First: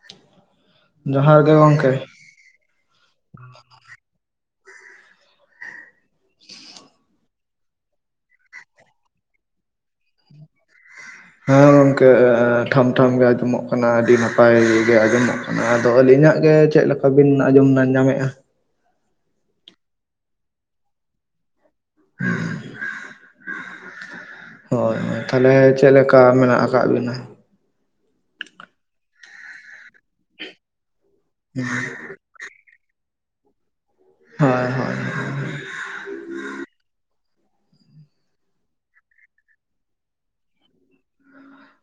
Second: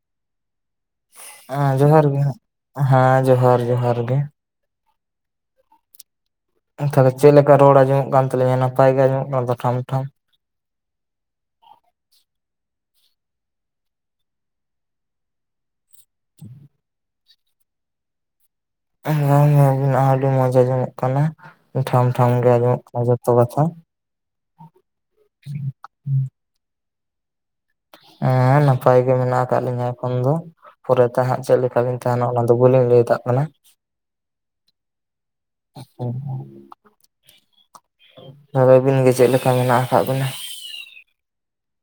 [inaudible] ᱜᱮ ᱦᱮᱸ ᱜᱚᱝᱠᱮ ᱡᱚᱦᱟᱨ ᱜᱮ ᱦᱮᱸ ᱡᱚᱦᱟᱨ ᱡᱚᱦᱟᱨ ᱜᱮ ᱾ [inaudible] ᱛᱚᱦᱚᱞᱮ ᱪᱮᱫ ᱞᱮᱠᱟ ᱨᱚᱲ ᱟᱸᱡᱚᱢᱚᱜ ᱠᱟᱱ ᱛᱞᱤᱧᱟ ᱱᱟᱯᱟᱭ ᱜᱮ ᱟᱸᱡᱚᱢ ᱠᱟᱱᱟ ᱛᱚ ᱴᱷᱟᱢ ᱴᱷᱟᱢ? ᱦᱮᱸ ᱜᱚᱝᱠᱮ ᱴᱷᱟᱢ ᱼ ᱴᱷᱟᱢ ᱜᱮ ᱟᱸᱡᱚᱢᱚᱜ ᱠᱟᱱᱟ ᱟᱹᱰᱤ ᱱᱟᱯᱟᱭ ᱜᱮ ᱟᱸᱡᱚᱢᱚᱜ ᱠᱟᱱᱟ ᱾ ᱚᱱᱟ ᱟᱫᱚ ᱟᱹᱞᱤᱧᱟᱜ ᱜᱮ ᱪᱮᱫ ᱞᱮᱠᱟ ᱵᱤᱱ ᱟᱸᱡᱚᱢ ᱧᱟᱢᱮᱜᱼᱟ? ᱟᱵᱱᱟᱜ ᱦᱚᱸ ᱟᱹᱰᱤ ᱢᱚᱡᱽ ᱟᱡᱚᱢᱚᱜ ᱠᱟᱱᱟ ᱴᱷᱟᱢ ᱼ ᱴᱷᱟᱢ ᱜᱮ ᱟᱡᱚᱢᱚᱜ ᱠᱟᱱᱟ ᱾ ᱛᱚ ᱠᱟᱛᱷᱟ ᱾ ᱛᱟᱦᱞᱮ ᱪᱮᱫ ᱞᱮᱠᱟ ᱢᱮᱱᱟᱜ ᱟᱠᱟᱫ ᱵᱤᱱᱟ? ᱦᱮᱸ ᱱᱟᱯᱟᱭ ᱜᱮ ᱢᱮᱱᱟᱜ ᱟᱠᱟᱫ ᱞᱤᱧᱟᱹ ᱮᱠᱷᱚᱱ ᱫᱚ, ᱯᱚᱨᱮ ᱛᱮ ᱦᱟᱸᱜ ᱪᱮᱫ ᱞᱮᱠᱟᱞᱤᱧ ᱛᱟᱦᱮᱱᱟ ᱚᱱᱟᱫᱚ ᱵᱟᱹᱞᱤᱧ ᱞᱟᱹᱭ ᱫᱟᱲᱮᱜ ᱠᱟᱱᱟ ᱾ ᱦᱳᱭ ᱦᱳᱭ ᱾ ᱟᱪᱪᱷᱟ, ᱛᱚ ᱟᱹᱵᱤᱱ ᱜᱮ ᱪᱮᱫ ᱞᱮᱠᱟ ᱢᱮᱱᱟᱜ ᱟᱠᱟᱜ ᱵᱤᱱᱟ?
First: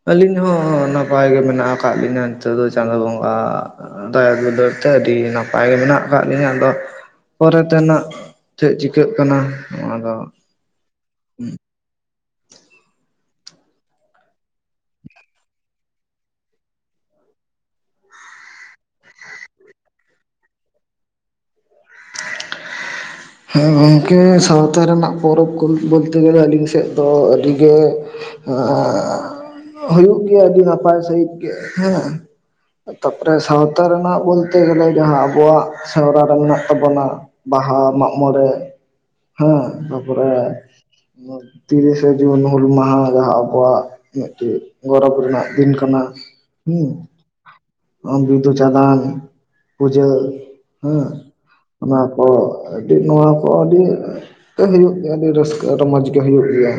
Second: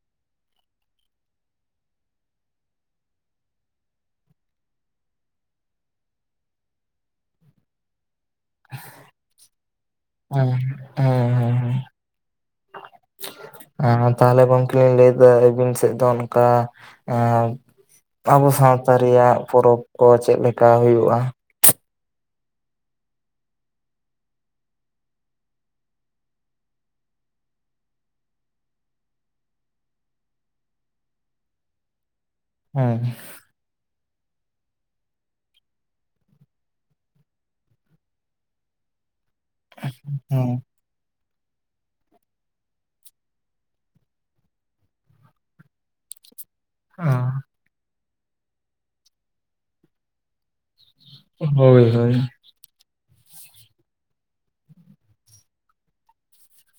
ᱟᱹᱞᱤᱧ ᱦᱚᱸ ᱱᱟᱯᱟᱭ ᱜᱮ ᱢᱮᱱᱟᱜ ᱟᱠᱟᱫ ᱞᱤᱧᱟᱹ ᱾ ᱱᱤᱛᱚᱜ ᱫᱚ ᱪᱟᱸᱫᱳ ᱵᱚᱸᱜᱟᱣᱟᱜ ᱫᱟᱭᱟ ᱫᱩᱞᱟᱹᱲ ᱛᱮ ᱟᱹᱰᱤ ᱱᱟᱯᱟᱭ ᱜᱮ ᱢᱮᱱᱟᱜ ᱟᱠᱟᱫ ᱞᱤᱧᱟ ᱟᱫᱚ ᱯᱚᱨᱮ ᱛᱮᱱᱟᱜ ᱪᱮᱫ ᱪᱤᱠᱟᱹᱜ ᱠᱟᱱᱟ ᱚᱱᱟ ᱫᱚ ᱦᱮᱸ ᱦᱮᱸ ᱦᱮᱸ ᱦᱮᱸ᱾ ᱛᱟᱦᱞᱮ ᱜᱚᱝᱠᱮ ᱞᱤᱧ ᱞᱟᱹᱭ ᱮᱫᱟ ᱟᱹᱵᱤᱱ ᱥᱮᱫ ᱫᱚ ᱚᱱᱠᱟ ᱮᱸ ᱟᱵᱚ ᱥᱟᱶᱛᱟ ᱨᱮᱭᱟᱜ ᱯᱚᱨᱚᱵᱽ ᱠᱚ ᱪᱮᱫ ᱞᱮᱠᱟ ᱦᱩᱭᱩᱜᱼᱟ? [inaudible] [inaudible] ᱦᱮᱸ ᱜᱚᱢᱠᱮ ᱥᱟᱶᱛᱟ ᱨᱮᱱᱟᱜ ᱯᱚᱨᱚᱵᱽ ᱵᱚᱞᱛᱮ ᱜᱮᱞᱮ ᱟᱹᱞᱤᱧ ᱥᱮᱫ ᱫᱚ ᱟᱹᱰᱤ ᱜᱮ ᱦᱩᱭᱩᱜ ᱜᱮᱭᱟ ᱟᱹᱰᱤ ᱱᱟᱯᱟᱭ ᱥᱟᱺᱦᱤᱡ ᱜᱮ ᱦᱮᱸ ᱦᱮᱸ ᱾ ᱛᱟᱯᱚᱨᱮ ᱥᱟᱶᱛᱟ ᱨᱮᱱᱟᱜ ᱵᱚᱞᱛᱮ ᱜᱮᱞᱮ ᱡᱟᱦᱟᱸ ᱟᱵᱚᱣᱟᱜ ᱥᱟᱨᱟᱣᱟ ᱨᱮ ᱢᱮᱱᱟᱜ ᱛᱟᱵᱚᱱᱟ ᱵᱟᱦᱟ ᱢᱟᱜ ᱢᱚᱬᱮ ᱦᱮᱸ ᱛᱟᱯᱚᱨᱮ ᱦᱮᱸ ᱛᱤᱨᱤᱥᱮ ᱡᱩᱱ ᱦᱩᱞ ᱢᱟᱦᱟ ᱡᱟᱦᱟᱸ ᱟᱵᱚᱣᱟᱜ ᱢᱤᱫᱴᱤᱡ ᱜᱚᱨᱚᱵᱽ ᱨᱮᱱᱟᱜ ᱫᱤᱱ ᱠᱟᱱᱟ ᱦᱩᱸ ᱵᱤᱫᱩ ᱪᱟᱸᱫᱟᱱ ᱯᱩᱡᱟᱹ ᱦᱮᱸ ᱚᱱᱟ ᱠᱚ ᱟᱹᱰᱤ ᱱᱚᱣᱟ ᱠᱚ ᱟᱹᱰᱤ ᱦᱩᱭᱩᱜ ᱟᱹᱰᱤ ᱨᱟᱹᱥᱠᱟᱹ ᱨᱚᱢᱚᱡᱽ ᱜᱮ ᱦᱩᱭᱩᱜ ᱜᱮᱭᱟ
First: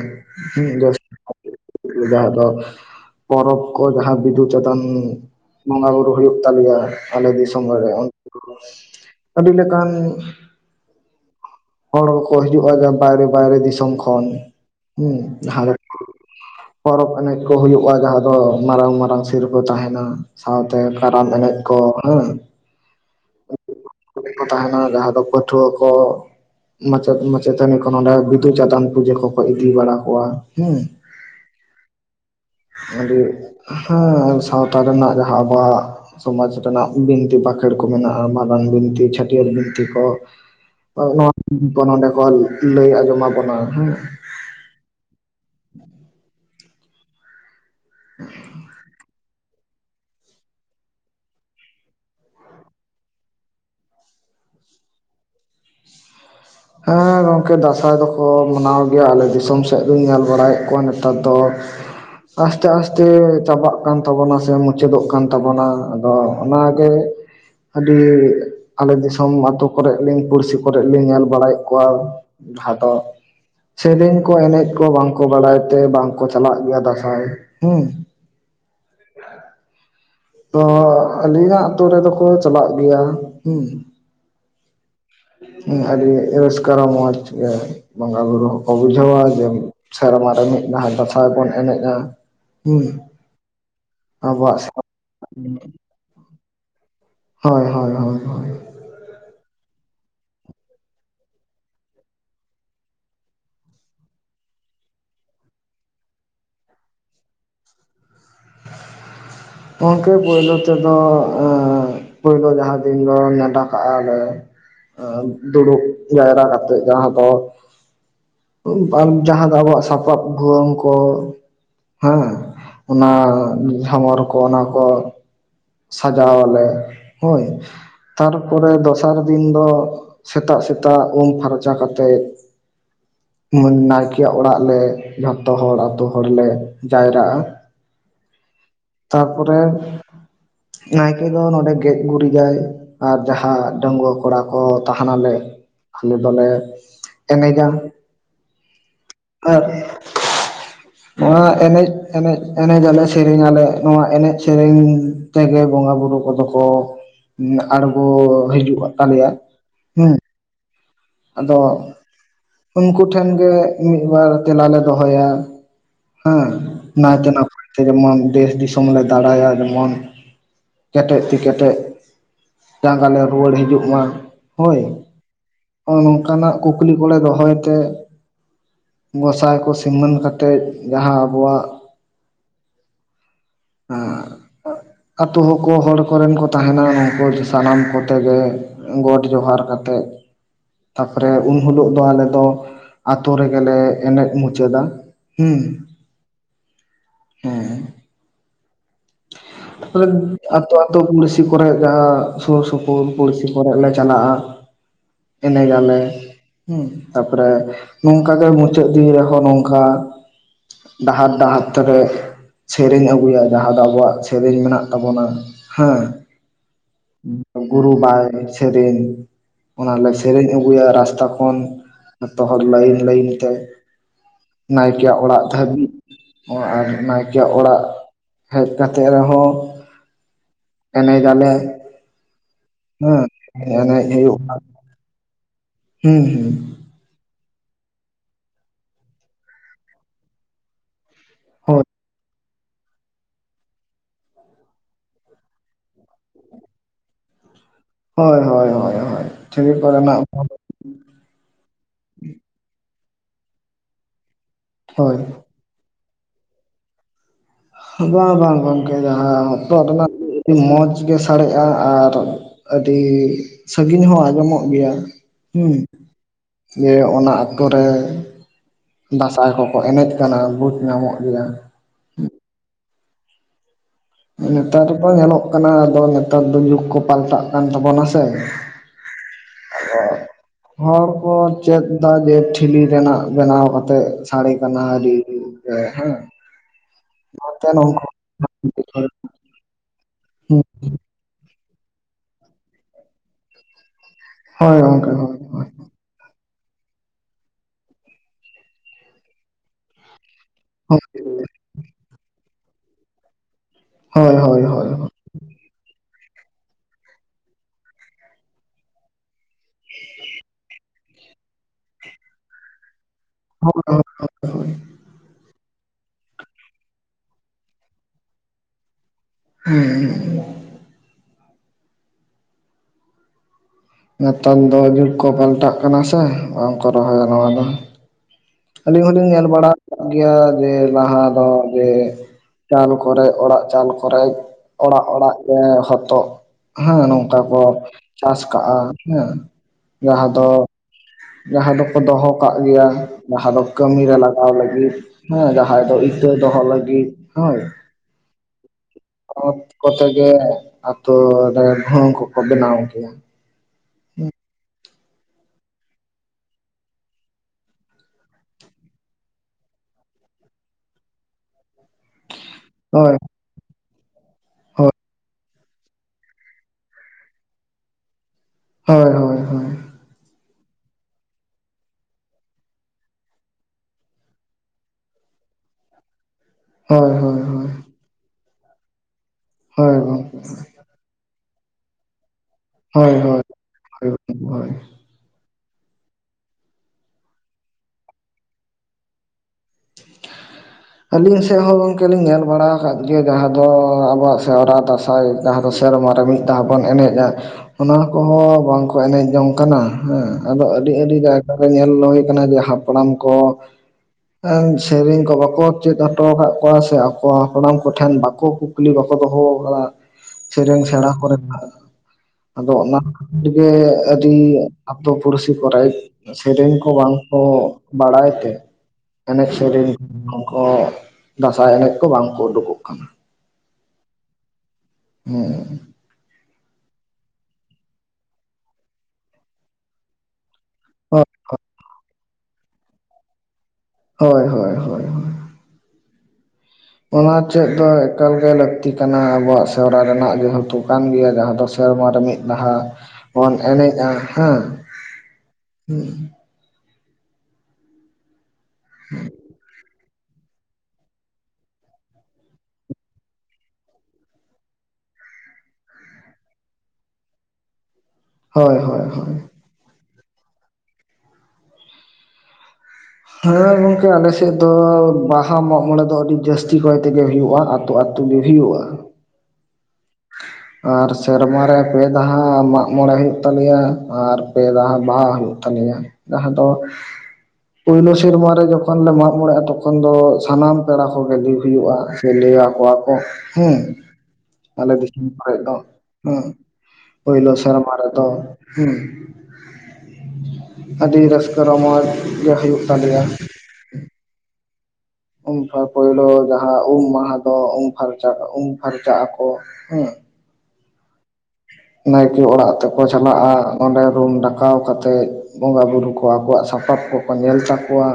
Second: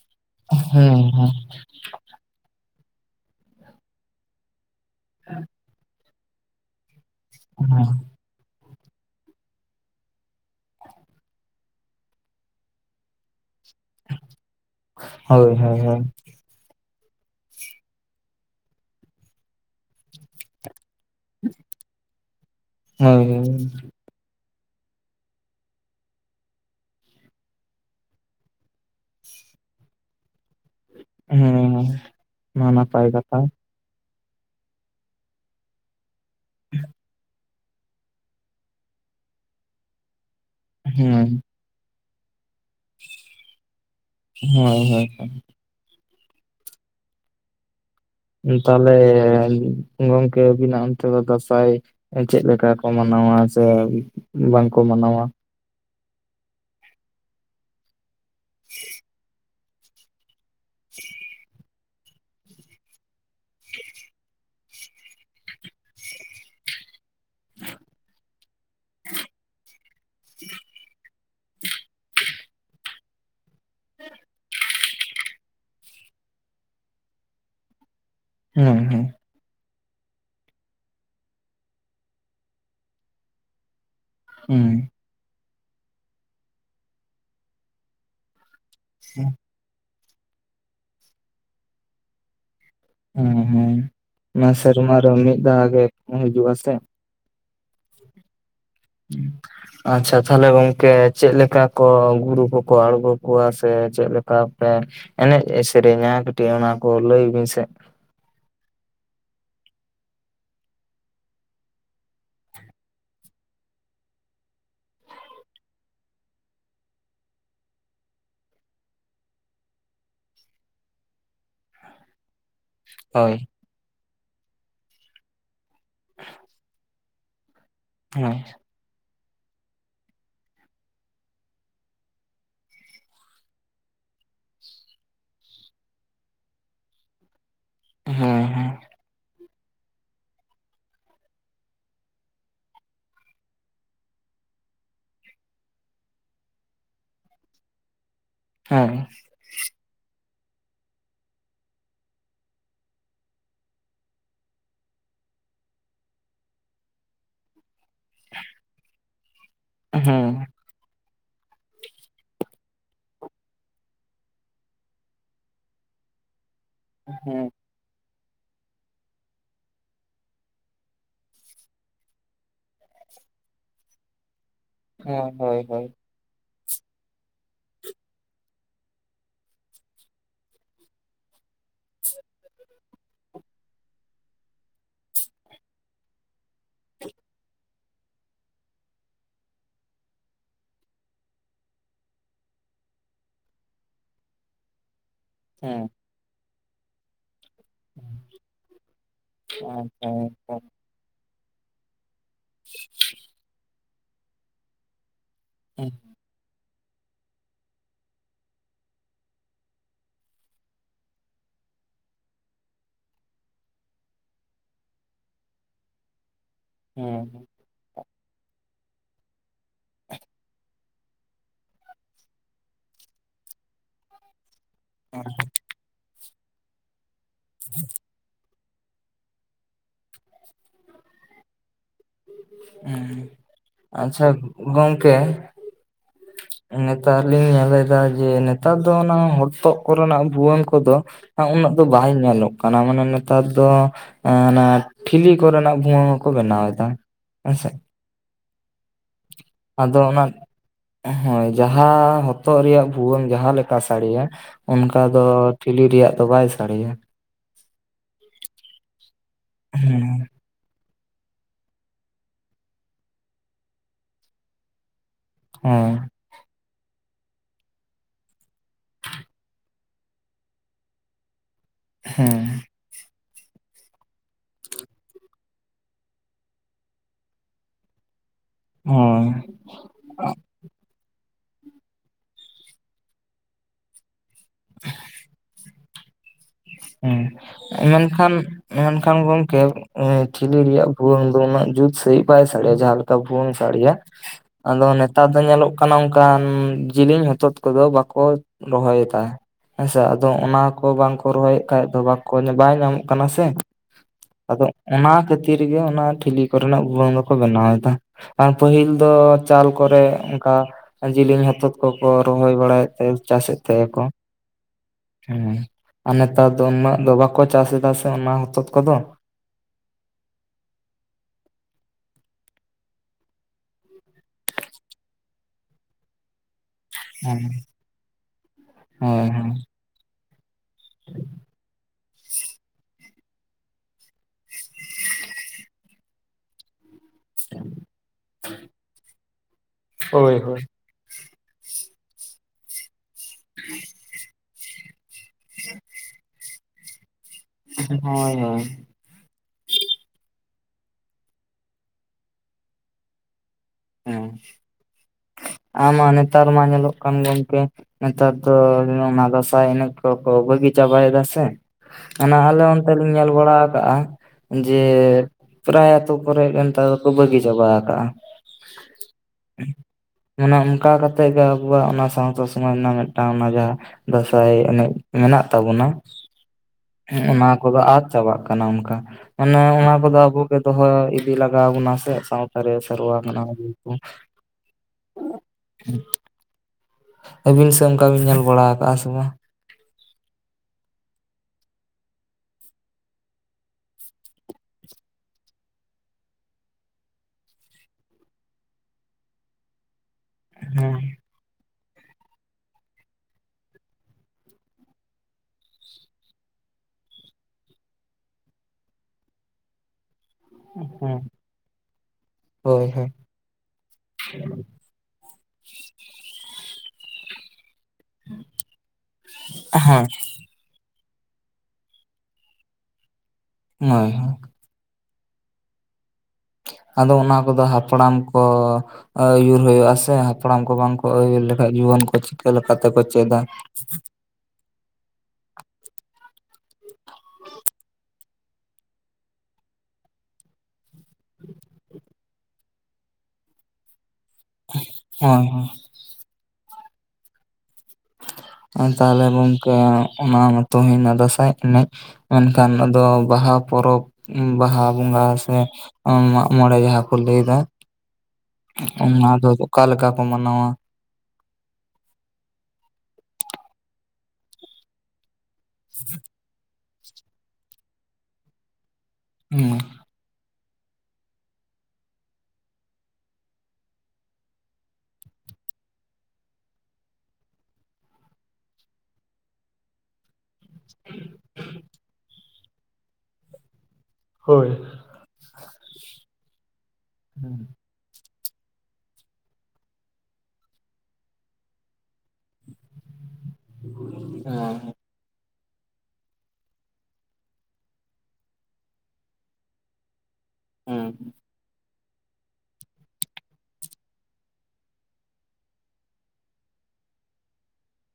ᱦᱩᱸ ᱡᱟ. ᱥᱛᱤ ᱠᱟᱭᱛᱮ ᱱᱤᱭᱟ. ᱫᱷᱟᱣ ᱫᱚ ᱯᱚᱨᱚᱵᱽ ᱠᱚ ᱡᱟᱦᱟᱸ ᱵᱤᱫᱩ ᱪᱟᱸᱫᱟᱱ ᱵᱚᱸᱜᱟ ᱵᱩᱨᱩ ᱦᱩᱭᱩᱜ ᱛᱟᱞᱮᱭᱟ ᱟᱞᱮ ᱫᱤᱥᱚᱢ ᱨᱮ ᱩᱱᱠᱩ ᱟᱹᱰᱤ ᱞᱮᱠ ᱠᱟᱱ ᱦᱚᱲ ᱠᱚ ᱦᱤᱡᱩᱜᱼᱟ ᱡᱟ ᱵᱟᱭᱨᱮ ᱵᱟᱭᱨᱮ ᱫᱤᱥᱚᱢ ᱠᱷᱚᱱ ᱦᱮᱸ ᱡᱟᱦᱟᱸ ᱯᱚᱨᱚᱵᱽ ᱮᱱᱮᱡ ᱠᱚ ᱦᱩᱭᱩᱜᱼᱟ ᱡᱟᱦᱟᱸ ᱫᱚ ᱢᱟᱨᱟᱝ ᱢᱟᱨᱟᱝ ᱥᱤᱨᱯᱷᱟᱹ ᱛᱟᱦᱮᱱᱟ ᱥᱟᱶᱛᱮ ᱠᱟᱨᱟᱢ ᱮᱱᱮᱡ ᱠᱚ ᱦᱮᱸ ᱦᱳᱭ ᱠᱚ ᱛᱟᱦᱮᱱᱟ ᱡᱟᱦᱟᱸ ᱫᱚ ᱯᱟᱹᱴᱷᱩᱣᱟᱹ ᱠᱚ ᱢᱟᱪᱮᱛ ᱢᱟᱪᱮᱛᱟᱹᱱᱤ ᱠᱚ ᱱᱚᱰᱮ ᱵᱤᱫᱩ ᱪᱟᱸᱫᱟᱱ ᱯᱩᱡᱟᱹ ᱠᱚᱠᱚ ᱤᱫᱤ ᱵᱟᱲᱟ ᱠᱚᱣᱟ ᱦᱩᱸ ᱦᱮᱸ ᱢᱟ ᱱᱟᱯᱟᱭ ᱟᱹᱰᱤ ᱠᱟᱛᱷᱟ ᱦᱮᱸ ᱥᱟᱶᱛᱟ ᱨᱮᱱᱟᱜ ᱡᱟᱦᱟᱸ ᱟᱵᱚᱣᱟᱜ ᱥᱚᱢᱟᱡᱽ ᱨᱮᱱᱟᱜ ᱵᱤᱱᱛᱤ ᱵᱟᱠᱷᱮᱸ ᱵᱟᱠᱷᱮᱸᱲ ᱠᱚ ᱢᱮᱱᱟᱜᱼᱟ ᱢᱟᱨᱟᱝ ᱵᱤᱱᱛᱤ ᱪᱷᱟᱹᱴᱭᱟᱹᱨ ᱵᱤᱱᱛᱤ ᱠᱚ ᱱᱚᱣᱟ ᱦᱮᱸ ᱠᱚ ᱱᱚᱰᱮ ᱠᱷᱚᱱ ᱞᱟᱹᱭ ᱟᱸᱡᱚᱢᱟ ᱵᱚᱱᱟ ᱦᱮᱸ ᱦᱳᱭ ᱦᱳᱭ ᱦᱳᱭ [inaudible] ᱛᱟᱦᱚᱞᱮ ᱜᱚᱝᱠᱮ ᱟᱵᱤᱱᱟᱜ ᱚᱱᱛᱮ ᱫᱚ ᱫᱟᱸᱥᱟᱭ ᱪᱮᱫ ᱞᱮᱠᱟ ᱠᱚ ᱢᱟᱱᱟᱣᱟ ᱥᱮ ᱵᱟᱝᱠᱚ ᱢᱟᱱᱟᱣᱟ ᱦᱮᱸ ᱜᱚᱝᱠᱮ ᱫᱟᱸᱥᱟᱭ ᱫᱚᱠᱚ ᱢᱟᱱᱟᱣ ᱜᱮᱭᱟ ᱟᱞᱮ ᱫᱤᱥᱚᱢ ᱥᱮᱫ ᱫᱚᱧ ᱧᱮᱞ ᱵᱟᱲᱟᱭᱮᱫ ᱠᱚᱣᱟ ᱱᱮᱛᱟᱨ ᱫᱚ ᱟᱥᱛᱮ ᱟᱥᱛᱮ ᱪᱟᱵᱟᱜ ᱠᱟᱱ ᱛᱟᱵᱚᱱᱟ ᱥᱮ ᱢᱩ ᱢᱩᱪᱟᱹᱫᱚᱜ ᱠᱟᱱ ᱛᱟᱵᱚᱱᱟ ᱟᱫᱚ ᱚᱱᱟᱜᱮ ᱟᱹᱰᱤ ᱟᱞᱮ ᱫᱤᱥᱚᱢ ᱟᱛᱩ ᱠᱚᱨᱮ ᱞᱤᱧ ᱯᱩᱲᱥᱤ ᱠᱚᱨᱮ ᱞᱤᱧ ᱧᱮᱞ ᱵᱟᱲᱟᱭᱮᱫ ᱠᱚᱣᱟ ᱡᱟᱦᱟᱸ ᱫᱚ ᱥᱮᱨᱮᱧ ᱠᱚ ᱮᱱᱮᱡ ᱠᱚ ᱵᱟᱝ ᱠᱚ ᱵᱟᱲᱟᱭ ᱛᱮ ᱵᱟᱝ ᱠᱚ ᱪᱟᱞᱟᱜ ᱜᱮᱭᱟ ᱫᱟᱸᱥᱟᱭ ᱦᱮᱸ ᱦᱮᱸ ᱦᱮᱸ ᱛᱚ ᱟᱹᱞᱤᱧᱟᱜ ᱟᱛᱳ ᱨᱮᱫᱚ ᱠᱚ ᱪᱟᱞᱟᱜ ᱜᱮᱭᱟ ᱦᱮᱸ ᱦᱮᱸ ᱦᱮᱸ ᱟᱹᱰᱤ ᱨᱟ. ᱥᱠᱟ. ᱨᱚᱢᱚᱡᱽ ᱜᱮ ᱵᱚᱸᱜᱟ ᱵᱩᱨᱩ ᱦᱚᱸ ᱠᱚ ᱵᱩᱡᱷᱟᱹᱣᱟ ᱡᱮ ᱥᱮᱨᱢᱟ ᱨᱮ ᱢᱤᱫ ᱫᱷᱟᱣ ᱫᱟᱸᱥᱟᱭ ᱵᱚᱱ ᱮᱱᱮᱡᱼᱟ᱾ ᱦᱮᱸ ᱦᱮᱸ ᱦᱮᱸ ᱚᱱᱟ ᱟᱵᱚᱣᱟᱜ ᱥᱮᱨᱢᱟ ᱨᱮ ᱢᱤᱫ ᱫᱷᱟᱣ ᱜᱮ ᱦᱤᱡᱩᱜ ᱟᱥᱮ᱾ ᱦᱚᱭ ᱦᱚᱭ ᱦᱚᱭ ᱟᱪᱪᱷᱟ ᱛᱟᱦᱚᱞᱮ ᱜᱚᱝᱠᱮ ᱪᱮᱫ ᱞᱮᱠᱟ ᱠᱚ ᱜᱩᱨᱩ ᱠᱚᱠᱚ ᱟᱬᱜᱚ ᱠᱚᱣᱟ ᱥᱮ ᱪᱮᱫ ᱠᱟ ᱯᱮ ᱮᱱᱮᱡ ᱥᱮᱨᱮᱧᱟ ᱠᱟᱹᱴᱤᱡ ᱚᱱᱟ ᱠᱚ ᱞᱟᱹᱭ ᱵᱤᱱ ᱥᱮ᱾ [unintelligible] ᱜᱚᱢᱠᱮ ᱯᱳᱭᱞᱩ ᱛᱮᱫᱚ ᱯᱩᱭᱞᱳ ᱡᱟᱦᱟᱸᱟ ᱫᱤᱱ ᱫᱚ ᱱᱰᱟᱠᱟ ᱠᱟᱜ ᱟᱞᱮ ᱫᱩᱲᱩᱵ ᱡᱟᱣᱨᱟ ᱠᱟᱛᱮᱜ ᱡᱟᱦᱟᱸ ᱫᱚ ᱡᱟᱦᱟᱸ ᱫᱚ ᱟᱵᱚᱣᱟᱜ ᱥᱟᱯᱟᱵ ᱵᱷᱩᱣᱟᱹᱝ ᱠᱚ ᱦᱮᱸ᱾ ᱚᱱᱟ ᱦᱳᱭ ᱡᱚᱢᱚᱨ ᱠᱚ ᱚᱱᱟ ᱠᱚ ᱥᱟᱡᱟᱣ ᱟᱞᱮ᱾ ᱦᱳᱭ ᱦᱳᱭ ᱛᱟᱨᱯᱚᱨ ᱫᱚᱥ [unintelligible] ᱫᱤᱱ ᱫᱚ ᱥᱮᱛᱟᱜ ᱥᱮᱛᱟᱜ ᱩᱢ ᱯᱷᱟᱨᱪᱟ ᱠᱟᱛᱮᱜ ᱩᱢ ᱱᱟᱭᱠᱮᱭᱟᱜ ᱚᱲᱟᱜ ᱞᱮ ᱡᱷᱚᱛᱚ ᱦᱚᱲ ᱟ ᱟᱹᱛᱩᱳ ᱦᱚᱲᱞᱮ ᱡᱟᱣᱨᱟᱜᱼᱟ᱾ ᱦᱮᱸ ᱦᱮᱸ᱾ ᱛᱟᱯᱚᱨᱮ ᱱᱟᱭᱠᱮ ᱫᱚ ᱱᱚᱰᱮ ᱜᱮᱡ ᱜᱩᱨᱤᱡᱟᱭ᱾ ᱟᱨ ᱡᱟᱦᱟᱸ ᱰᱟᱺᱜᱣᱟᱹ ᱠᱚᱲᱟ ᱠᱚ ᱛᱟᱦᱮᱱᱟᱞᱮ ᱟᱞᱮ ᱫᱚᱞᱮ ᱮᱱᱮᱡᱟ᱾ ᱦᱮᱸ᱾ ᱟᱨ ᱱᱚᱣᱟ ᱮᱱᱮᱡ ᱮᱱᱮᱡ ᱮᱱᱮᱡ ᱟᱞᱮ ᱥᱮᱨᱮᱧ ᱟᱞᱮ ᱱᱚᱣᱟ ᱮᱱᱮᱡ ᱥᱮᱨᱮᱧ ᱛᱮᱜᱮ ᱵᱚᱸᱜᱟ ᱵᱩᱨᱩᱳ ᱠᱚᱫᱚ ᱠᱚ ᱟᱲᱜᱚ ᱦᱤᱡᱩᱜ ᱛᱟᱞᱮᱭᱟ᱾ ᱦᱮᱸ᱾ ᱟᱫᱚ ᱩᱱᱠᱩ ᱴᱷᱮᱱ ᱜᱮ ᱢᱤᱫ ᱵᱟᱨ ᱛᱮᱞᱟ ᱞᱮ ᱫᱚᱦᱚᱭᱟ? ᱦᱮᱸ ᱱᱟᱭᱛᱮ ᱦᱮᱸ ᱱᱟᱯᱟᱭ ᱛᱮ ᱡᱮᱢᱚᱱ ᱫᱮᱥ ᱫᱤᱥᱚᱢ ᱞᱮ ᱫᱟᱲᱟᱭᱟ ᱡᱮᱢᱚᱱ ᱠᱮᱴᱮᱡ ᱛᱤ ᱠᱮᱴᱮᱡ ᱡᱟᱸᱜᱟ ᱞᱮ ᱨᱩᱭᱟᱹᱲ ᱦᱤᱡᱩᱜ ᱢᱟ ᱦᱳᱭ᱾ ᱦᱳᱭ ᱦᱳᱭ ᱦᱳᱭ᱾ ᱱᱚᱜᱼᱚ ᱱᱚᱝᱠᱟᱱᱟᱜ ᱠᱩᱠᱞᱤ ᱠᱚᱞᱮ ᱫᱚᱦᱚᱭ ᱛᱮ ᱜᱚᱸᱥᱟᱭ ᱠᱚ ᱥᱤᱢᱟᱹᱱ ᱠᱟᱛᱜ ᱡᱟᱦᱟᱸ ᱟᱵᱚᱣᱟᱜ ᱮᱜᱚ ᱛᱳ ᱦᱚᱸᱠᱚ ᱦᱚᱲ ᱠᱚᱨᱮᱱ ᱠᱚ ᱛᱟᱦᱮᱱᱟ ᱱᱩᱠᱩ ᱥᱟᱱᱟᱢ ᱠᱚᱛᱮᱜ ᱜᱮ ᱜᱚᱴ ᱡᱚᱦᱟᱨ ᱠᱟᱛᱮᱫ ᱛᱟᱯᱚᱨᱮ ᱩᱱ ᱦᱤᱞᱳᱜ ᱫᱚ ᱟᱞᱮ ᱫᱚ ᱟᱛᱳ ᱨᱮᱜᱮᱞᱮ ᱮᱱᱮᱡ ᱢᱩᱪᱟᱹᱫᱟ᱾ ᱦᱮᱸ ᱦᱩᱸ ᱦᱮᱸ᱾ ᱛᱚᱨᱮ ᱟᱪᱪᱷᱟ ᱟᱪᱪᱷᱟ ᱟᱹᱛᱩᱳ ᱟᱛᱳ ᱯᱲᱥᱤ ᱠᱚᱨᱮ ᱡᱟᱦᱟᱸ ᱥᱩᱨ ᱥᱩᱯᱩᱨ ᱯᱩᱲᱥᱤ ᱠᱚᱨᱮ ᱞᱮ ᱪᱟᱞᱟᱜᱼᱟ ᱮᱱᱮᱡ ᱦᱮᱸ ᱟᱞᱮ᱾ ᱦᱩᱸ, ᱛᱟᱯᱚᱨᱮ ᱱᱚᱝᱠᱟᱜᱮ ᱢᱩᱪᱟᱹᱫ ᱫᱤᱱ ᱨᱮᱦᱚᱸ ᱱᱚᱝᱠᱟ ᱰᱟᱦᱟᱨ ᱰᱟᱦᱟᱨ ᱛᱮᱨᱮ ᱥᱮᱨᱮᱧ ᱟᱹᱜᱩᱭᱟ ᱡᱟᱦᱟᱸ ᱫᱚ ᱟ ᱟᱵᱚᱣᱟᱜ ᱥᱮᱨᱮᱧ ᱢᱮᱱᱟᱜ ᱛᱟᱵᱚᱱᱟ ᱦᱮᱸ᱾ ᱦᱮᱸ᱾ ᱜᱩᱨᱩ ᱵᱟᱭ ᱥᱮᱨᱮᱧ, ᱚᱱᱟᱞᱮ ᱥᱮᱨᱮᱧ ᱟᱹᱜᱩᱭᱟ ᱨᱟᱥᱛᱟ ᱠᱷᱚᱱ ᱛᱚ ᱦᱚᱲ ᱞᱟᱭᱤᱱ ᱞᱟᱭᱤᱱ ᱛᱮ᱾ ᱱᱟᱭᱠᱮ ᱟᱜ ᱚᱲᱟᱜ ᱫᱷᱟᱹᱵᱤᱡ ᱟᱨ ᱱᱟᱭᱠᱮ ᱚᱲᱟᱜ ᱦᱮᱡ ᱠᱟᱛᱮ ᱨᱮᱦᱚᱸ, ᱮᱱᱮᱡᱟ ᱟᱞᱮ᱾ ᱦᱩᱸ, ᱦᱮᱸ ᱮᱱᱮᱡ ᱟᱪᱪᱷᱟ ᱦᱩᱭᱩᱜᱼᱟ ᱜᱚᱝᱠᱮ ᱦᱩᱸ ᱱᱮᱛᱟᱨ ᱞᱤᱧ ᱧᱮᱞᱮᱫᱟ ᱡᱮ ᱱᱮᱛᱟᱨ ᱫᱚ ᱚᱱᱟ ᱦ ᱛᱚᱜ ᱠᱚᱨᱮᱱᱟᱜ ᱵᱷᱩᱣᱟᱹᱝ ᱠᱚᱫᱚ ᱩᱱᱟᱹᱜ ᱦᱩᱸ ᱫᱚ ᱵᱟᱭ ᱧᱮᱞᱚᱜ ᱠᱟᱱᱟ, ᱢᱟᱱᱮ ᱱᱮᱛᱟᱨ ᱫᱚ ᱮ ᱚᱱᱟ ᱴᱷᱤᱞᱤ ᱠᱚᱨᱮᱱᱟᱜ ᱵᱷᱩᱣᱟᱹ ᱦᱚᱸᱠᱚ ᱵᱮᱱᱟᱣ ᱮᱫᱟ᱾ ᱦᱮᱸᱥᱮ᱾ ᱦᱳᱭ ᱦᱳᱭ ᱦᱳᱭ ᱦᱳᱭ᱾ ᱪᱷᱚᱵᱤ ᱟᱫᱚ ᱠᱚᱨᱮᱱᱟᱜ ᱚᱱᱟ ᱦᱳᱭ ᱡᱟᱦᱟᱸ ᱦᱚᱛᱚᱜ ᱨᱮᱭᱟᱜ ᱵᱷᱩᱣᱟᱹᱝ ᱡᱟᱦᱟᱸ ᱞᱮᱠᱟ ᱥᱟᱲᱤᱭᱟ ᱚᱱᱠᱟ ᱫᱚ ᱦᱳᱭ ᱴᱷᱤᱞᱤ ᱨᱮᱭᱟᱜ ᱫᱚ ᱵᱟᱭ ᱥᱟᱲᱮᱭᱟ᱾ ᱵᱟᱝ ᱵᱟᱝ ᱜᱚᱝᱠᱮ ᱡᱟᱦᱟ ᱦᱚᱛᱚᱜ ᱦᱮᱸ ᱨᱮᱭᱟᱜ ᱢᱚᱡᱽ ᱜᱮ ᱥᱟᱲᱮᱜᱼᱟ ᱟᱨ ᱟᱹᱰᱤ ᱥᱟᱺᱜᱤᱧ ᱦᱚᱸ ᱟᱸᱡᱚᱢᱚᱜ ᱜᱮᱭᱟ᱾ ᱦᱩᱸ, ᱦᱮᱸ ᱡᱮ ᱚᱱᱟ ᱟᱛᱳ ᱨᱮ ᱫᱟᱸᱥᱟᱭ ᱠᱚᱠᱚ ᱮᱱᱮᱡ ᱠᱟᱱᱟ ᱵᱩᱡᱽ ᱧᱟᱢᱚᱜ ᱜᱮᱭᱟ᱾ ᱦᱮᱸ᱾ ᱱᱮᱛᱟᱨ ᱫᱚᱠᱚ ᱧᱮᱞᱚᱜ ᱠᱟᱱᱟ ᱟᱫᱚ ᱱᱮᱛᱟᱨ ᱫᱚ ᱡᱩᱜᱽ ᱠᱚ ᱯᱟᱞᱴᱟᱜ ᱠᱟᱱ ᱛᱟᱵᱚᱱᱟ ᱥᱮ ᱾ ᱦᱳᱭ, ᱦᱚᱲ ᱠᱚ ᱪᱮᱫ ᱮᱫᱟ ᱡᱮ ᱴᱷᱤᱞᱤ ᱨᱮᱱᱟᱜ ᱵᱮᱱᱟᱣ ᱠᱟᱛᱮᱜ, ᱥᱟᱲᱮ ᱠᱟᱱᱟ ᱟᱹᱰᱤ ᱡᱩᱛ ᱜᱮ ᱦᱮᱸ ᱦᱮᱸ ᱱᱚᱛᱮ ᱱᱚᱝᱠᱟ ᱢᱮᱱᱠᱷᱟᱱ ᱢᱮᱱᱠᱷᱟᱱ ᱜᱚᱢᱠᱮ ᱴᱷᱤᱞᱤ ᱨᱮᱭᱟᱜ ᱵᱷᱩᱣᱟᱹᱝ ᱫᱚ ᱩᱱᱟᱹᱜ ᱡᱩᱛ ᱥᱟᱺᱦᱤᱡ ᱵᱟᱭ ᱥᱟᱲᱮᱭᱟ ᱡᱟᱦᱟᱸᱞᱮᱠᱟ ᱵᱷᱩᱣᱟᱹᱝ ᱥᱟᱲᱮᱭᱟ ᱾ ᱦᱳᱭ ᱟᱫᱚ ᱜᱚᱝᱠᱮ ᱱᱮᱛᱟᱨ ᱦᱳᱭ ᱫᱚ ᱧᱮᱞᱚᱜ ᱠᱟᱱᱟ ᱚᱱᱠᱟᱱ ᱡᱮᱞᱮᱧ ᱦᱚᱛᱚᱫ ᱠᱚᱫᱚ ᱵᱟᱠᱚ ᱨᱚᱦᱚᱭ ᱮᱫᱟ ᱾ ᱦᱮᱸᱥᱮ ᱟᱫᱚ ᱚᱱᱟ ᱠᱚ ᱦᱳᱭ ᱵᱟᱝ, ᱠᱷᱟ ᱫᱚ ᱵᱟᱠᱚ ᱵᱟᱭ ᱧᱟᱢᱚᱜ ᱠᱟᱱᱟ ᱥᱮ, ᱦᱳᱭ ᱦᱳᱭ ᱟᱫᱚ ᱦᱳᱭ ᱚᱱᱟ ᱠᱷᱟᱹᱛᱤᱨ ᱜᱮ ᱚᱱᱟ ᱴᱷᱤᱞᱤ ᱠᱚᱨᱮᱱᱟᱜ ᱵᱚᱝᱜᱟ ᱠᱚ ᱵᱮᱱᱟᱣ ᱮᱫᱟ ᱟᱨ ᱯᱟᱹᱦᱤᱞ ᱫᱚ ᱪᱟᱞ ᱠᱚᱨᱮ ᱚᱝᱠᱟ, ᱡᱮᱞᱮᱧ ᱦᱚᱛᱚᱛ ᱠᱚᱠᱚ ᱨᱚᱦᱚᱭ ᱵᱟᱲᱟᱭᱮᱫ ᱛᱟᱦᱮᱸ ᱪᱟᱥᱮᱫ ᱛᱟᱦᱮᱸ ᱠᱚ ᱦᱩᱸ, ᱟᱨ ᱱᱮᱛᱟᱨ ᱫᱚ ᱩᱱᱟᱹᱜ ᱫᱚ ᱵᱟᱠᱚ ᱪᱟᱥ ᱮᱫᱟ ᱥᱮ ᱚᱱᱟ ᱦᱚᱛᱚᱫ ᱠᱚ ᱫᱚ ᱦᱮᱸ ᱱᱮᱛᱟᱨ ᱫᱚ ᱡᱩᱜᱽ ᱠᱚ ᱯᱟᱞᱴᱟᱜ ᱠᱟᱱᱟ ᱥᱮ ᱵᱟᱝ ᱠᱚ ᱨᱚᱦᱚᱭᱟ ᱦᱮᱸ ᱱᱚᱣᱟ ᱫᱚ ᱾ ᱟᱹᱞᱤᱧ ᱦᱚᱞᱤᱧ ᱦᱳᱭ ᱧᱮᱞ ᱵᱟᱲᱟᱟᱜ ᱜᱮᱭᱟ ᱡᱮ ᱞᱟᱦᱟ ᱫᱚ ᱡᱮ ᱪᱟᱞ ᱠᱚᱨᱮ ᱚᱲᱟᱜ ᱪᱟᱞ ᱠᱚᱨᱮ ᱚᱲᱟᱜ ᱚᱲᱟᱜ ᱮ ᱦᱚᱛᱚᱜ, ᱦᱮᱸ ᱱᱚᱝᱠᱟ ᱠᱚ ᱪᱟᱥ ᱠᱟᱜᱼᱟ ᱦᱮᱸ ᱡᱟᱦᱟᱸ ᱦᱳᱭ ᱦᱳᱭ ᱫᱚ, ᱦᱳᱭ ᱡᱟᱦᱟᱸ ᱫᱚᱠᱚ ᱫᱚᱦᱚ ᱠᱟᱜ ᱜᱮᱭᱟ, ᱡᱟᱦᱟᱸ ᱫᱚ ᱠᱟᱹᱢᱤᱨᱮ ᱞᱟᱜᱟᱣ ᱞᱟᱹᱜᱤᱫ ᱾ ᱦᱮᱸ ᱡᱟᱦᱟᱸ ᱫᱚ ᱤᱛᱟᱹ ᱫᱚᱦᱚ ᱞᱟᱹᱜᱤᱫ ᱦᱳᱭ ᱾ ᱦᱳᱭ ᱦᱳᱭ, ᱚᱛ ᱠᱚᱛᱮ ᱜᱮ ᱟᱛᱳ ᱨᱮ ᱦᱚᱦᱚ ᱠᱚᱠᱚ ᱵᱮᱱᱟᱣ ᱠᱮᱭᱟ ᱾ ᱦᱮᱸ ᱟᱢᱟ ᱱᱮᱛᱟᱨ ᱢᱟ ᱧᱮᱞᱚᱜ ᱠᱟᱱ ᱜᱚᱢᱠᱮ ᱱᱮᱛᱟᱨ ᱫᱚ ᱚᱱᱟ ᱫᱟᱸᱥᱟᱭ ᱮᱱᱮᱡ ᱠᱚᱠᱚ ᱵᱟᱹᱜᱤ ᱪᱟᱵᱟᱭᱮᱫᱟ ᱥᱮ ᱚᱱᱟ ᱟᱞᱮ ᱛᱮᱞᱤᱧ ᱦᱳᱭ ᱧᱮᱞ ᱵᱟᱲᱟ ᱟᱠᱟᱜᱼᱟ ᱡᱮ ᱦᱳᱭ ᱯᱨᱟᱭ ᱟᱛᱳ ᱠᱚᱨᱮ ᱱᱮᱛᱟᱨ ᱫᱚᱠᱚ ᱵᱟᱹᱜᱤ ᱪᱟᱵᱟ ᱟᱠᱟᱜᱼᱟ᱾ ᱦᱳᱭ ᱦᱳᱭ ᱦᱳᱭ, ᱢᱟᱱᱮ ᱚᱱᱠᱟ ᱠᱟᱛᱮᱜ ᱜᱮ ᱟᱵᱚᱣᱟᱜ ᱚᱱᱟ ᱥᱟᱶᱛᱟ ᱥᱚᱢᱟᱡᱽ ᱨᱮᱱᱟᱜ ᱢᱤᱫᱴᱟᱝ ᱚᱱᱟ ᱡᱟᱦᱟᱸ ᱫᱟᱸᱥᱟᱭ ᱮᱱᱮᱡ ᱢᱮᱱᱟᱜ ᱛᱟᱵᱚᱱᱟ, ᱦᱳᱭ ᱦᱳᱭ ᱚᱱᱟ ᱦᱳᱭ ᱠᱚᱫᱚ ᱟᱫ ᱪᱟᱵᱟᱜ ᱠᱟᱱᱟ ᱚᱱᱠᱟ ᱢᱟᱱᱮ ᱚᱱᱟ ᱦᱳᱭ ᱠᱚᱫᱚ ᱜᱚᱝᱠᱮ ᱟᱵᱚᱜᱮ ᱫᱚᱦᱚ ᱤᱫᱤ ᱤ ᱞᱟᱜᱟᱣ ᱵᱚᱱᱟ ᱥᱮ ᱥᱟᱶᱛᱟ ᱨᱮ ᱦᱳᱭ ᱥᱮᱨᱣᱟ ᱠᱟᱱᱟ ᱦᱳᱭ ᱵᱚ ᱦᱳᱭ ᱜᱚᱝᱠᱮ, ᱦᱳᱭ ᱟᱹᱵᱤᱱ ᱥᱮ ᱚᱱᱠᱟ ᱵᱤᱱ ᱧᱮᱞ ᱵᱟᱲᱟ ᱟᱠᱟᱜᱼᱟ ᱥᱮ ᱵᱟᱝ? [inaudible] ᱟᱹᱞᱤᱧ ᱥᱮᱫ ᱦᱚᱸ ᱜᱚᱝᱠᱮ ᱞᱤᱧ ᱧᱮᱞ ᱵᱟᱲᱟ ᱟᱠᱟᱫ ᱜᱮᱭᱟ ᱡᱟᱦᱟᱸ ᱫᱚ ᱟᱵᱚᱣᱟᱜ ᱥᱟᱦᱟ ᱨᱟ ᱴᱟᱥ ᱟᱭ ᱡᱟᱦᱟᱸ ᱫᱚ ᱥᱮᱨᱢᱟ ᱨᱮ ᱢᱤᱫ ᱫᱷᱟᱣ ᱵᱚᱱ ᱮᱱᱮᱡᱟ, ᱚᱱᱟ ᱠᱚᱦᱚᱸ ᱵᱟᱝᱠᱚ ᱮᱱᱮᱡ ᱡᱚᱝ ᱠᱟᱱᱟ ᱾ ᱦᱮᱸ ᱟᱫᱚ ᱟᱹᱰᱤ ᱦᱮᱸ ᱟᱹᱰᱤ ᱡᱟᱭᱜᱟ ᱨᱮ ᱧᱮᱞ ᱦᱩᱭ ᱠᱟᱱᱟ ᱡᱮ ᱦᱟᱯᱲᱟᱢ ᱠᱚ ᱮᱸᱻ ᱥᱮᱨᱮᱧ ᱠᱚ ᱵᱟᱠᱚ ᱪᱮᱫ ᱦᱚᱴᱚ ᱠᱟᱜ ᱠᱚᱣᱟ ᱥᱮ ᱟᱠᱚᱣᱟᱜ ᱦᱟᱯᱲᱟᱢ ᱠᱚᱴᱷᱮᱱ ᱵᱟᱠᱚ ᱠᱩᱠᱞᱤ ᱵᱟᱠᱚ ᱫᱚᱦᱚ ᱫᱚᱦᱚ ᱠᱟᱫᱟ ᱾ ᱥᱮᱨᱮᱧ ᱥᱮᱬᱟ ᱦᱮᱸ ᱠᱚᱨᱮᱱᱟᱜ ᱟᱫᱚ ᱦᱳᱭ ᱦᱳᱭ ᱚᱱᱟ ᱦᱮᱸ ᱠᱷᱟᱹᱛᱤᱨ ᱜᱮ ᱟᱹᱰᱤ ᱟᱛᱚ ᱯᱩᱲᱥᱤ ᱠᱚᱨᱮ ᱥᱮᱨᱮᱧ ᱠᱚ ᱵᱟᱝ ᱠᱚ ᱵᱟᱲᱟᱭ ᱛᱮ, ᱮᱱᱮᱡ ᱥᱮᱨᱮᱧ ᱠᱚ ᱠᱚ ᱫᱟᱸᱥᱟᱭ ᱮᱱᱮᱡ ᱠᱚ ᱵᱟᱝ ᱠᱚ ᱩᱰᱩᱠᱚᱜ ᱠᱟᱱᱟ ᱾ ᱦᱳᱭ, ᱦᱩᱸ, ᱟᱫᱚ ᱚᱱᱟ ᱠᱚᱫᱚ ᱦᱟᱯᱲᱟᱢ ᱠᱚ ᱟᱹᱭᱩᱨ ᱦᱩᱭᱩᱜᱼᱟ ᱥᱮ, ᱦᱟᱯᱲᱟᱢ ᱠᱚ ᱵᱟᱝ ᱠᱚ ᱦᱳᱭ ᱟᱹᱭᱩᱨ ᱞᱮᱠᱷᱟᱡ ᱡᱩᱣᱟᱹᱱ ᱠᱚ ᱪᱤᱠᱟᱹ ᱞᱮᱠᱟᱛᱮᱠᱚ ᱪᱮᱫᱟ ᱾ ᱦᱳᱭ ᱦᱳᱭ ᱦᱳᱭ, ᱚᱱᱟ ᱪᱮᱫ ᱫᱚ ᱮᱠᱟᱞ ᱜᱮ ᱞᱟᱹᱠᱛᱤ ᱠᱟᱱᱟ᱾ ᱟᱵᱚᱣᱟᱜ ᱥᱮᱣᱨᱟ ᱨᱮᱱᱟᱜ ᱡᱮᱦᱮᱛᱩ, ᱠᱟᱱ ᱜᱮᱭᱟ ᱡᱟᱦᱟᱸ ᱫᱚ ᱥᱮᱨᱢᱟ ᱨᱮ ᱢᱤᱫ ᱢᱟᱦᱟ ᱵᱚᱱ ᱮᱱᱮᱡᱼᱟ ᱦᱟᱸ, ᱦᱳᱭ ᱦᱳᱭ᱾ [inaudible] ᱛᱟᱦᱟᱞᱮ ᱜᱚᱝᱠᱮ ᱚᱱᱟ ᱢᱟᱛᱚ ᱦᱩᱭᱱᱟ ᱫᱟᱸᱥᱟᱭ ᱮᱱᱮᱡ᱾ ᱢᱮᱱᱠᱷᱟᱱ ᱟᱫᱚ ᱵᱟᱦᱟ ᱯᱚᱨᱚᱵᱽ ᱩᱸ ᱵᱟᱦᱟ ᱵᱚᱸᱜᱟ ᱥᱮ ᱚ ᱢᱟᱜ ᱢᱚᱬᱮ ᱡᱟᱦᱟᱸ ᱠᱚ ᱞᱟᱹᱭᱫᱟ, ᱦᱳᱭ ᱦᱳᱭ ᱚᱱᱟ ᱦᱳᱭ ᱫᱚ ᱚᱠᱟᱞᱮᱠᱟ ᱠᱚ ᱢᱟᱱᱟᱣᱟ? ᱦᱮᱸ ᱜᱚᱝᱠᱮ ᱟᱞᱮ ᱥᱮᱫ ᱫᱚ ᱵᱟᱦᱟ ᱢᱟᱜ ᱢᱚᱬᱮ ᱫᱚ ᱟᱹᱰᱤ ᱡᱟᱹᱥ ᱪᱤᱠᱚᱭ ᱛᱮᱜᱮ ᱦᱩᱭᱩᱜᱼᱟ ᱟᱹᱛᱳ ᱟᱹᱛᱳ ᱜᱮ ᱦᱩᱭᱩᱜᱼᱟ᱾ ᱚ᱾ ᱟᱨ ᱥᱮᱨᱢᱟ ᱨᱮ ᱯᱮ ᱫᱟᱦᱟ ᱢᱟᱜ ᱢᱚᱬᱮ ᱦᱩᱭᱩᱜ ᱛᱟᱞᱮᱭᱟ ᱟᱨ ᱯᱮ ᱫᱟᱦᱟ ᱵᱟᱦᱟ ᱦᱩᱭᱩᱜ ᱛᱟᱞᱮᱭᱟ ᱡᱟᱦᱟᱸ ᱫᱚ ᱯᱳᱭᱞᱳ ᱥᱮᱨᱢᱟ ᱨᱮ ᱡᱚᱠᱷᱚᱱ ᱞᱮ ᱢᱟᱜ ᱢᱚᱬᱮᱜᱼᱟ ᱛᱚᱠᱷᱚᱱ ᱫᱚ ᱥᱟᱱᱟᱢ ᱯᱮᱲᱟ ᱠᱚᱜᱮ ᱞᱟᱹᱭ ᱦᱩᱭᱩᱜᱼᱟ ᱥᱮ ᱞᱟᱹᱭ ᱟᱠᱚᱣᱟ ᱠᱚ ᱦᱮᱸ᱾ ᱦᱳᱭ ᱦᱳᱭ ᱟᱞᱮ ᱫᱤᱥᱚᱢ ᱠᱚᱨᱮᱜ ᱫᱚ ᱦᱮᱸ, ᱯᱳᱭᱞᱳ ᱥᱮᱨᱢᱟ ᱨᱮᱫᱚ ᱦᱩᱸ, ᱟᱹᱰᱤ ᱨᱟᱹᱥᱠᱟᱹ ᱨᱚᱢᱚᱡᱽ ᱜᱮ ᱦᱩᱭᱩᱜ ᱛᱟᱞᱮᱭᱟ᱾ ᱚ᱾ ᱩᱱᱥᱟ ᱯᱳᱭᱞᱳ ᱡᱟᱦᱟᱸ ᱩᱢ ᱢᱟᱦᱟ ᱫᱚ ᱩᱢ ᱯᱷᱟᱨᱪᱟᱜ ᱩᱢ ᱯᱷᱟᱨᱪᱟᱜ ᱟᱠᱚ ᱦᱮᱸ᱾ ᱦᱩᱸ᱾ ᱱᱟᱭᱠᱮ ᱚᱲᱟᱜ ᱛᱮᱠᱚ ᱪᱟᱞᱟᱜᱼᱟ ᱚᱸᱰᱮ ᱨᱩᱢ ᱰᱟᱠᱟᱣ ᱠᱟᱛᱮᱫ ᱵᱚᱸᱜᱟ ᱵᱩᱨᱩ ᱠᱚ ᱟᱠᱚᱣᱟᱜ ᱥᱟᱯᱟᱵ ᱠᱚᱠᱚ ᱧᱮᱞ ᱛᱟᱠᱚᱣᱟ᱾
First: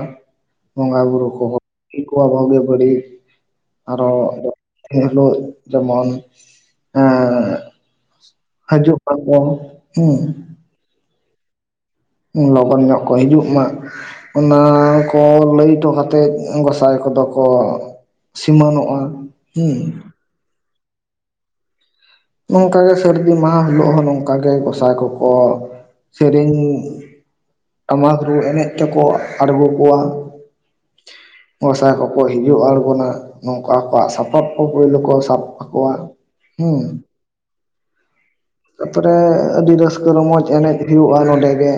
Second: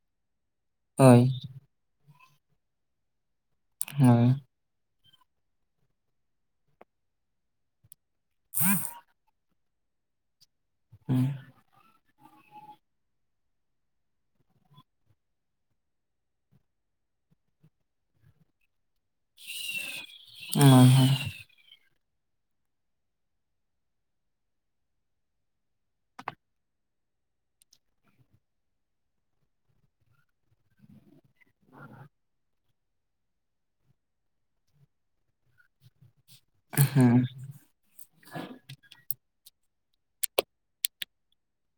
ᱵᱚᱸᱜᱟ ᱦᱳᱭ ᱵᱩᱨᱩ ᱠᱚᱠᱚ [inaudible] ᱠᱚᱣᱟ ᱵᱳᱜᱮ ᱵᱟᱹᱲᱤᱡ, ᱟᱨᱚ ᱦᱳᱭ ᱮ ᱦᱮᱞᱚᱜ ᱡᱮᱢᱚᱱ ᱮᱸᱻ ᱦᱟᱡᱩᱜ ᱵᱟᱝ ᱫᱚ ᱦᱩᱸ᱾ ᱦᱩᱸ᱾ ᱞᱚᱜᱚᱱ ᱧᱚᱜ ᱠᱚ ᱦᱤᱡᱩᱜ ᱢᱟ᱾ ᱚᱱᱟ ᱠᱚ ᱞᱟᱹᱭ ᱴᱚ ᱠᱟᱛᱮᱫ ᱜᱚᱸᱥᱟᱭ ᱠᱚᱫᱚ ᱠᱚ ᱥᱤᱢᱟᱹᱱᱚᱜᱼᱟ ᱦᱩᱸ᱾ ᱚ ᱦᱮᱸ᱾ ᱱᱚᱝᱠᱟᱜᱮ ᱥᱟᱹᱨᱫᱤ ᱢᱟᱦᱟ ᱦᱤᱞᱳᱜ ᱦᱚᱸ ᱱᱚᱝᱠᱟ ᱜᱮ ᱜᱚᱸᱥᱟᱭ ᱠᱚᱠᱚ ᱥᱮᱨᱮᱧ ᱴᱟᱢᱟᱠ ᱨᱩ ᱮᱱᱮᱡ ᱛᱮᱠᱚ ᱟᱬᱜᱚ ᱠᱚᱣᱟ᱾ ᱜᱚᱸᱥᱟᱭ ᱠᱚᱠᱚ ᱦᱤᱡᱩᱜᱼᱟ ᱟᱲᱜᱚᱱᱟ᱾ ᱱᱚᱝᱠᱟ ᱟᱠᱚᱣᱟᱜ ᱥᱟᱯᱟᱵ ᱠᱚ ᱯᱳᱭᱞᱳ ᱠᱚ ᱥᱟᱵ ᱛᱟᱠᱚᱣᱟ, ᱦᱩᱸ᱾ ᱛᱟᱯᱚᱨᱮ ᱟᱹᱰᱤ ᱨᱟᱹᱥᱠᱟᱹ ᱨᱚᱢᱚᱡᱽ ᱮᱱᱮᱡ ᱦᱩᱭᱩᱜᱼᱟ ᱱᱚᱸᱰᱮ ᱜᱮ᱾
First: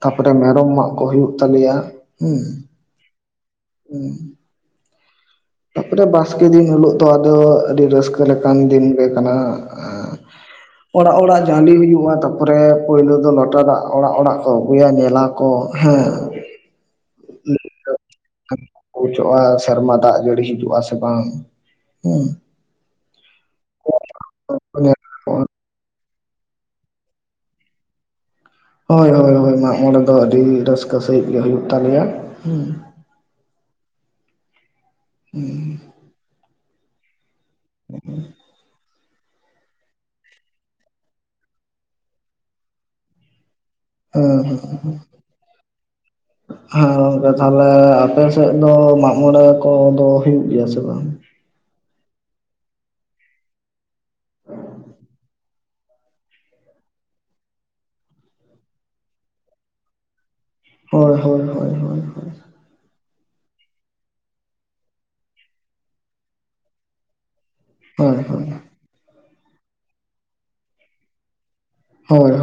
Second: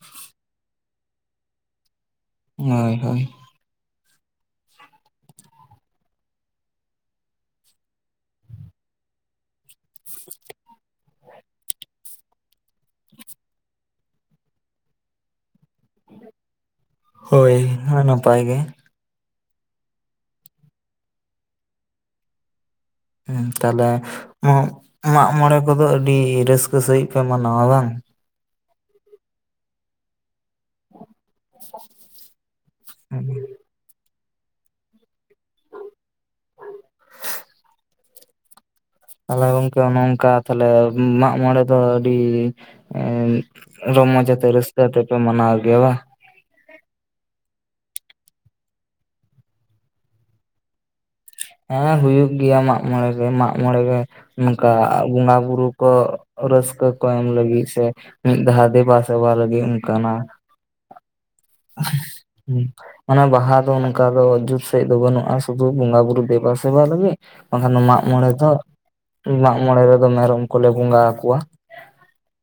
ᱛᱟᱯᱚᱨᱮ ᱢᱮᱨᱚᱢ ᱢᱟᱜ ᱠᱚ ᱦᱩᱭᱩᱜ ᱛᱟᱞᱮᱭᱟ ᱦᱩᱸ, ᱦᱳᱭ ᱦᱩᱸ᱾ ᱛᱟᱯᱚᱨᱮ ᱵᱟᱥᱠᱮ ᱫᱤᱱ ᱦᱤᱞᱳᱜ ᱫᱚ ᱟᱫᱚ ᱟᱹᱰᱤ ᱨᱟᱹᱥᱠᱟᱹ ᱞᱮᱠᱟᱱ ᱫᱤᱱ ᱜᱮ ᱠᱟᱱᱟ᱾ ᱮ ᱚᱲᱟᱜ ᱚᱲᱟᱜ ᱡᱟᱞᱮ ᱦᱩᱭᱩᱜᱼᱟ ᱛᱟᱯᱚᱨᱮ ᱯᱳᱭᱞᱳ ᱫᱚ ᱞᱚᱴᱟ ᱫᱟᱜ ᱚᱲᱟᱜ ᱚᱲᱟᱜ ᱠᱚ ᱟᱹᱜᱩᱭᱟ ᱧᱮᱞᱟ ᱠᱚ ᱦᱮᱸ᱾ ᱦᱳᱭ [unintelligible] [inaudible] ᱥᱮᱨᱢᱟ ᱫᱟᱜ ᱡᱟᱹᱲᱤ ᱦᱤᱡᱩᱜᱼᱟ ᱥᱮ ᱵᱟᱝ, ᱦᱩᱸ᱾ ᱦᱩᱸ ᱛᱟᱦᱚᱞᱮ, ᱢᱟ ᱢᱟᱜ ᱢᱚᱬᱮ ᱠᱚᱫᱚ ᱟᱹᱰᱤ ᱨᱟᱹᱥᱠᱟᱹ ᱥᱟᱺᱦᱤᱡ ᱯᱮ ᱢᱟᱱᱟᱣᱟ ᱵᱟᱝ? ᱦᱳᱭ ᱦᱳᱭ ᱦᱳᱭ ᱢᱟᱜ ᱢᱚᱬᱮ ᱫᱚ ᱟᱹᱰᱤ ᱨᱟᱹᱥᱠᱟᱹ ᱥᱟᱹᱦᱤᱡ ᱜᱮ ᱦᱩᱭᱩᱜ ᱛᱟᱞᱮᱭᱟ, ᱦᱩᱸ᱾ ᱦᱩᱸ᱾ ᱩᱸ᱾ [unintelligible] ᱛᱟᱦᱞᱮ ᱜᱚᱝᱠᱮ ᱱᱚᱜᱼᱚᱝᱠᱟ ᱛᱷᱟᱞᱮ ᱢᱟᱜ ᱢᱚᱬᱮ ᱫᱚ ᱟᱹᱰᱤ, ᱮᱸ ᱨᱚᱢᱚᱡᱽ ᱦᱮᱸ ᱟᱛᱮ ᱨᱟᱹᱥᱠᱟᱹ ᱦᱮᱸ ᱟᱛᱮ ᱯᱮ ᱢᱟᱱᱟᱣ ᱜᱮᱭᱟ ᱵᱟ? [inaudible] ᱦᱮᱸ ᱜᱚᱝᱠᱮ ᱛᱟᱦᱚᱞᱮ ᱟᱯᱮ ᱥᱮᱫ ᱫᱚ ᱢᱟᱜ ᱢᱚᱬᱮ ᱠᱚ-ᱫᱚ ᱦᱩᱭᱩᱜ ᱜᱮᱭᱟ ᱥᱮ ᱵᱟᱝ? ᱦᱮᱸ ᱦᱩᱭᱩᱜ ᱜᱮᱭᱟ ᱢᱟᱜ ᱢᱚᱬᱮ ᱨᱮ ᱢᱟᱜ ᱢᱚᱬᱮ ᱨᱮ ᱱᱚᱝᱠᱟ ᱵᱚᱸᱜᱟ ᱵᱩᱨᱩ ᱠᱚ ᱨᱟᱹᱥᱠᱟᱹ ᱠᱚ ᱮᱢ ᱞᱟᱹᱜᱤᱫ ᱥᱮ ᱢᱤᱫ ᱫᱷᱟᱣ ᱫᱮᱵᱟ ᱥᱮᱵᱟ ᱞᱟᱹᱜᱤᱫ ᱚᱱᱠᱟᱱᱟᱜ ᱾ ᱦᱚᱭ ᱦᱚᱭ ᱾ [inaudible] ᱚᱱᱟ ᱵᱟᱦᱟ ᱫᱚ ᱚᱱᱠᱟ ᱫᱚ ᱡᱩᱛ ᱥᱟᱸᱦᱤᱡ ᱫᱚ ᱵᱟᱹᱱᱩᱜ-ᱟ ᱥᱩᱫᱷᱩ ᱵᱚᱸᱜᱟ ᱵᱩᱨᱩ ᱫᱮᱵᱟ ᱥᱮᱵᱟ ᱞᱟᱹᱜᱤᱫ ᱾ ᱵᱟᱝᱠᱷᱟᱱ ᱢᱟᱜ ᱦᱳᱭ ᱢᱚᱬᱮ ᱫᱚ ᱦᱳᱭ ᱢᱟᱜ ᱢᱚᱬᱮ ᱨᱮᱫᱚ ᱢᱮᱨᱚᱢ ᱠᱚᱞᱮ ᱵᱚᱸᱜᱟ ᱟᱠᱚᱣᱟ ᱾ ᱦᱳᱭ ᱦᱳ